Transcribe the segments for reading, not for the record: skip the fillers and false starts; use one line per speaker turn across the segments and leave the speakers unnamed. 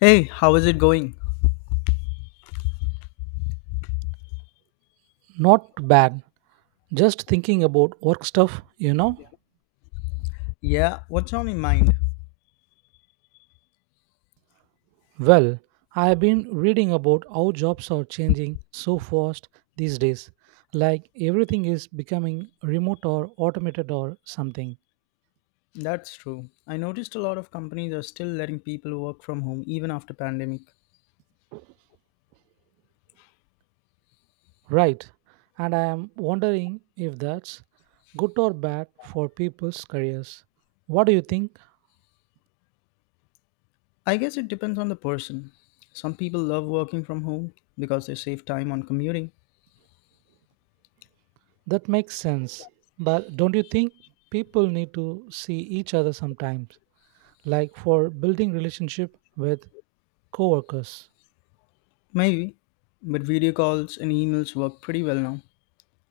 Hey, how is it going?
Not bad. Just thinking about work stuff, you know?
Yeah, what's on your mind?
Well, I have been reading about how jobs are changing so fast these days. Like everything is becoming remote or automated or something.
That's true. I noticed a lot of companies are still letting people work from home even after pandemic.
Right. And I am wondering if that's good or bad for people's careers. What do you think?
I guess it depends on the person. Some people love working from home because they save time on commuting.
That makes sense. But don't you think people need to see each other sometimes? Like for building relationship with coworkers.
Maybe, but video calls and emails work pretty well now.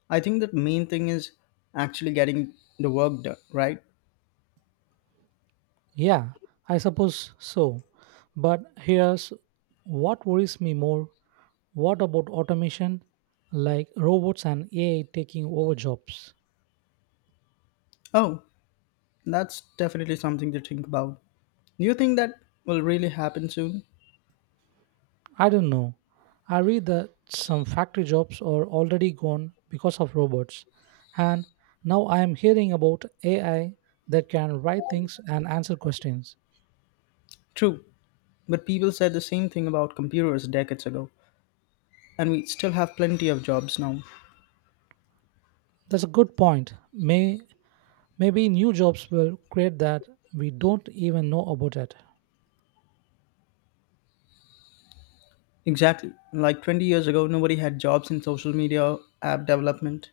I think the main thing is actually getting the work done, right?
Yeah, I suppose so. But here's what worries me more. What about automation, like robots and AI taking over jobs?
Oh, that's definitely something to think about. Do you think that will really happen soon?
I don't know. I read that some factory jobs are already gone because of robots. And now I am hearing about AI that can write things and answer questions.
True, but people said the same thing about computers decades ago, and we still have plenty of jobs now.
That's a good point. Maybe new jobs will create that we don't even know about it.
Exactly. Like 20 years ago, nobody had jobs in social media, app development.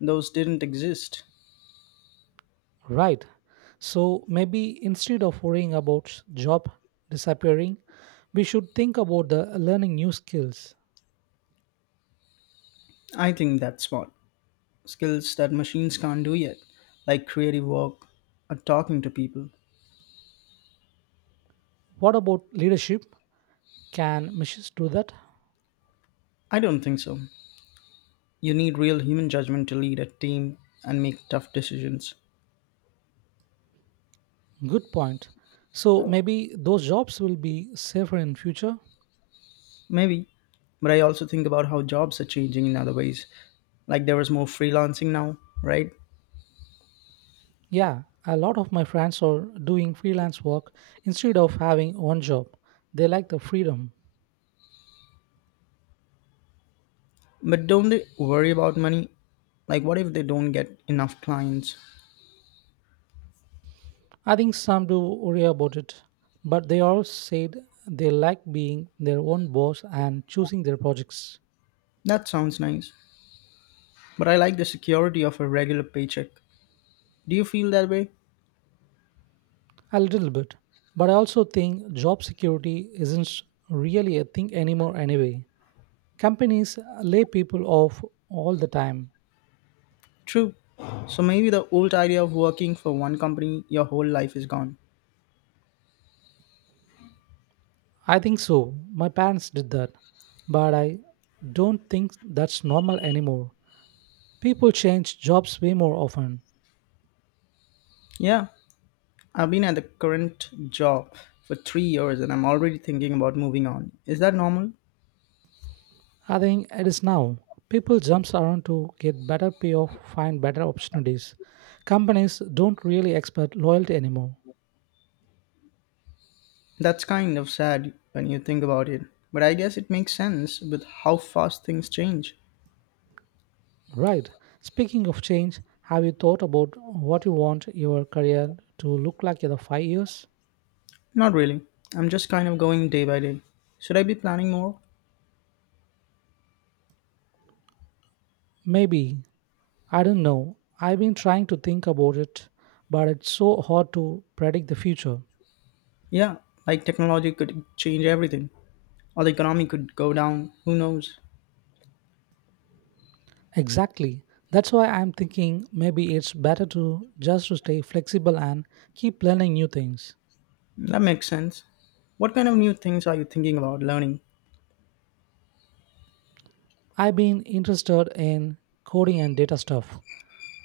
Those didn't exist.
Right. So maybe instead of worrying about job disappearing, we should think about the learning new skills.
I think that's smart. Skills that machines can't do yet, like creative work or talking to people.
What about leadership? Can machines do that?
I don't think so. You need real human judgment to lead a team and make tough decisions.
Good point. So maybe those jobs will be safer in future.
Maybe. But I also think about how jobs are changing in other ways. Like there was more freelancing now, right?
Yeah, a lot of my friends are doing freelance work instead of having one job. They like the freedom.
But don't they worry about money? Like what if they don't get enough clients?
I think some do worry about it, but they all said they like being their own boss and choosing their projects.
That sounds nice. But I like the security of a regular paycheck. Do you feel that way?
A little bit, but I also think job security isn't really a thing anymore anyway. Companies lay people off all the time.
True. So maybe the old idea of working for one company your whole life is gone.
I think so. My parents did that, but I don't think that's normal anymore. People change jobs way more often.
Yeah, I've been at the current job for 3 years and I'm already thinking about moving on. Is that normal?
I think it is now. People jumps around to get better payoff, find better opportunities. Companies don't really expect loyalty anymore.
That's kind of sad when you think about it, but I guess it makes sense with how fast things change.
Right. Speaking of change, have you thought about what you want your career to look like in the 5 years?
Not really. I'm just kind of going day by day. Should I be planning more?
Maybe. I don't know. I've been trying to think about it, but it's so hard to predict the future.
Yeah, like technology could change everything, or the economy could go down. Who knows?
Exactly. That's why I'm thinking maybe it's better to just to stay flexible and keep learning new things.
That makes sense. What kind of new things are you thinking about learning?
I've been interested in coding and data stuff.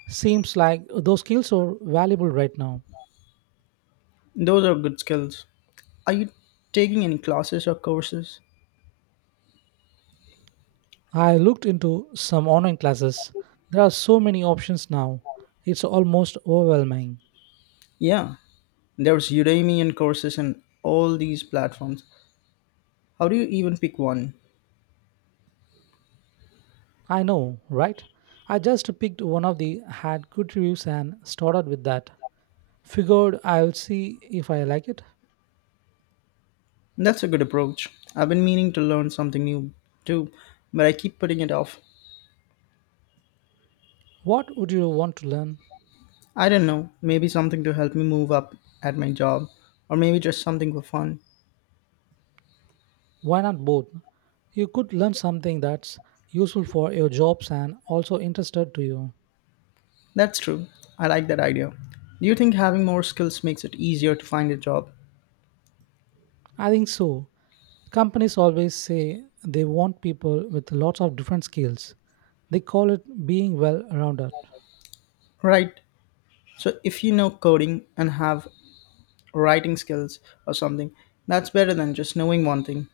Seems like those skills are valuable right now.
Those are good skills. Are you taking any classes or courses?
I looked into some online classes. There are so many options now. It's almost overwhelming.
Yeah, there's Udemy and courses and all these platforms. How do you even pick one?
I know, right? I just picked one of the had good reviews and started with that. Figured I'll see if I like it.
That's a good approach. I've been meaning to learn something new too, but I keep putting it off.
What would you want to learn?
I don't know, maybe something to help me move up at my job, or maybe just something for fun.
Why not both? You could learn something that's useful for your jobs and also interested to you.
That's true. I like that idea. Do you think having more skills makes it easier to find a job?
I think so. Companies always say they want people with lots of different skills. They call it being well rounded.
Right. So if you know coding and have writing skills or something, that's better than just knowing one thing.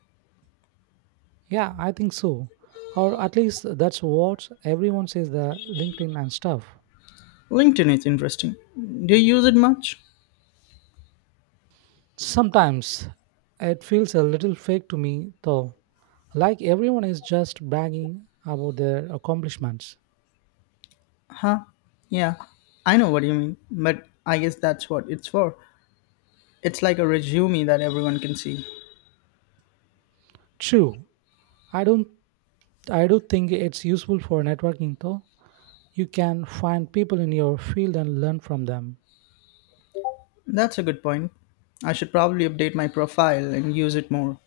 Yeah, I think so. Or at least that's what everyone says the LinkedIn and stuff.
LinkedIn is interesting. Do you use it much?
Sometimes it feels a little fake to me though. Like everyone is just bragging about their accomplishments.
Huh? Yeah, I know what you mean, but I guess that's what it's for. It's like a resume that everyone can see.
True. I don't I do think it's useful for networking though. You can find people in your field and learn from them.
That's a good point. I should probably update my profile and use it more.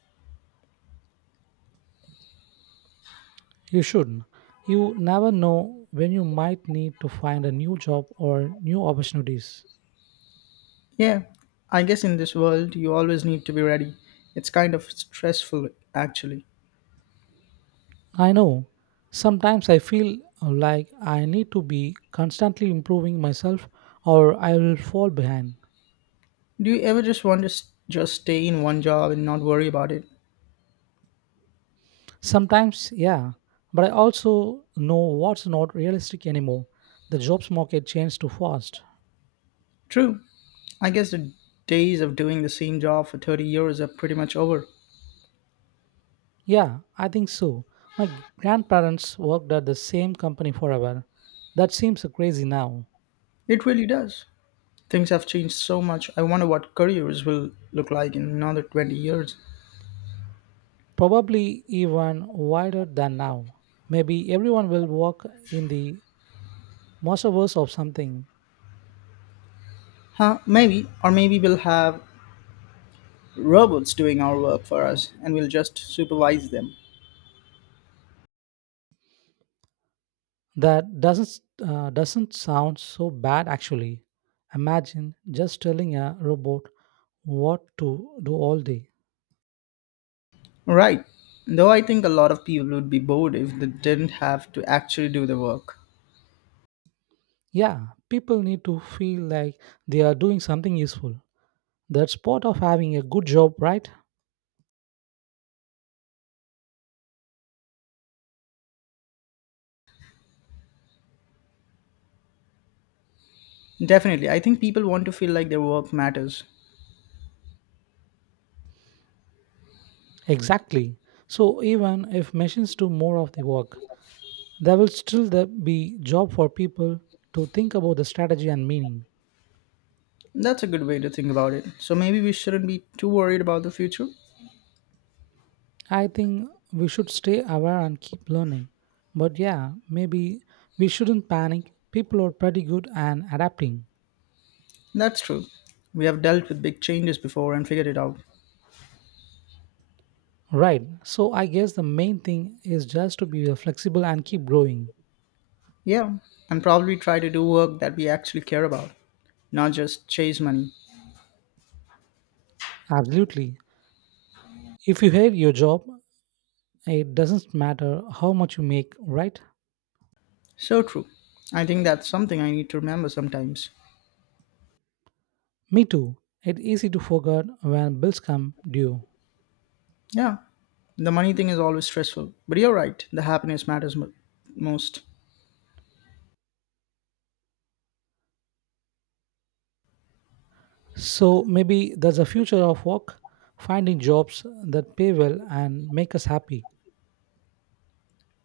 You should. You never know when you might need to find a new job or new opportunities.
Yeah, I guess in this world you always need to be ready. It's kind of stressful actually.
I know. Sometimes I feel like I need to be constantly improving myself or I will fall behind.
Do you ever just want to just stay in one job and not worry about it?
Sometimes, yeah, but I also know what's not realistic anymore. The jobs market changed too fast.
True. I guess the days of doing the same job for 30 years are pretty much over.
Yeah, I think so. My grandparents worked at the same company forever. That seems crazy now.
It really does. Things have changed so much. I wonder what careers will look like in another 20 years.
Probably even wider than now. Maybe everyone will work in the metaverse of something.
Huh, maybe, or maybe we'll have robots doing our work for us and we'll just supervise them.
That doesn't sound so bad actually. Imagine just telling a robot what to do all day.
Right. Though I think a lot of people would be bored if they didn't have to actually do the work.
Yeah, people need to feel like they are doing something useful. That's part of having a good job, right?
Definitely. I think people want to feel like their work matters.
Exactly. So even if machines do more of the work, there will be job for people to think about the strategy and meaning.
That's a good way to think about it. So maybe we shouldn't be too worried about the future.
I think we should stay aware and keep learning. But yeah, maybe we shouldn't panic. People are pretty good at adapting.
That's true. We have dealt with big changes before and figured it out.
Right. So I guess the main thing is just to be flexible and keep growing.
Yeah. And probably try to do work that we actually care about, not just chase money.
Absolutely. If you hate your job, it doesn't matter how much you make, right?
So true. I think that's something I need to remember sometimes.
Me too. It's easy to forget when bills come due.
Yeah, the money thing is always stressful, but you're right, the happiness matters most.
So maybe that's the future of work, finding jobs that pay well and make us happy.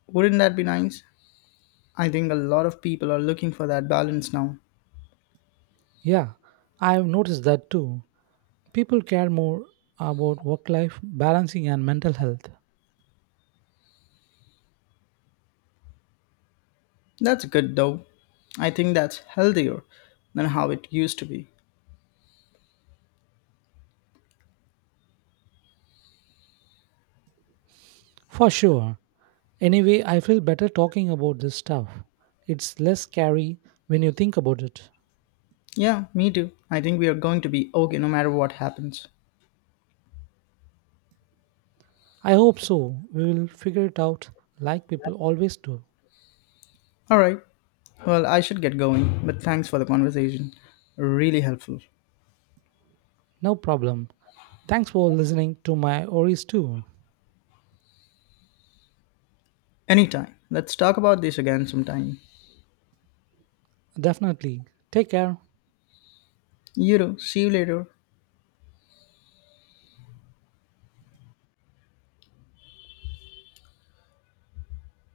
Wouldn't that be nice? I think a lot of people are looking for that balance now.
Yeah, I've noticed that too. People care more about work life balancing and mental health.
That's good though. I think that's healthier than how it used to be.
For sure. Anyway, I feel better talking about this stuff. It's less scary when you think about it.
Yeah, me too. I think we are going to be okay no matter what happens.
I hope so. We will figure it out like people always do.
Alright, well, I should get going, but thanks for the conversation. Really helpful.
No problem. Thanks for listening to my worries too.
Anytime. Let's talk about this again sometime.
Definitely. Take care.
You know, see you later.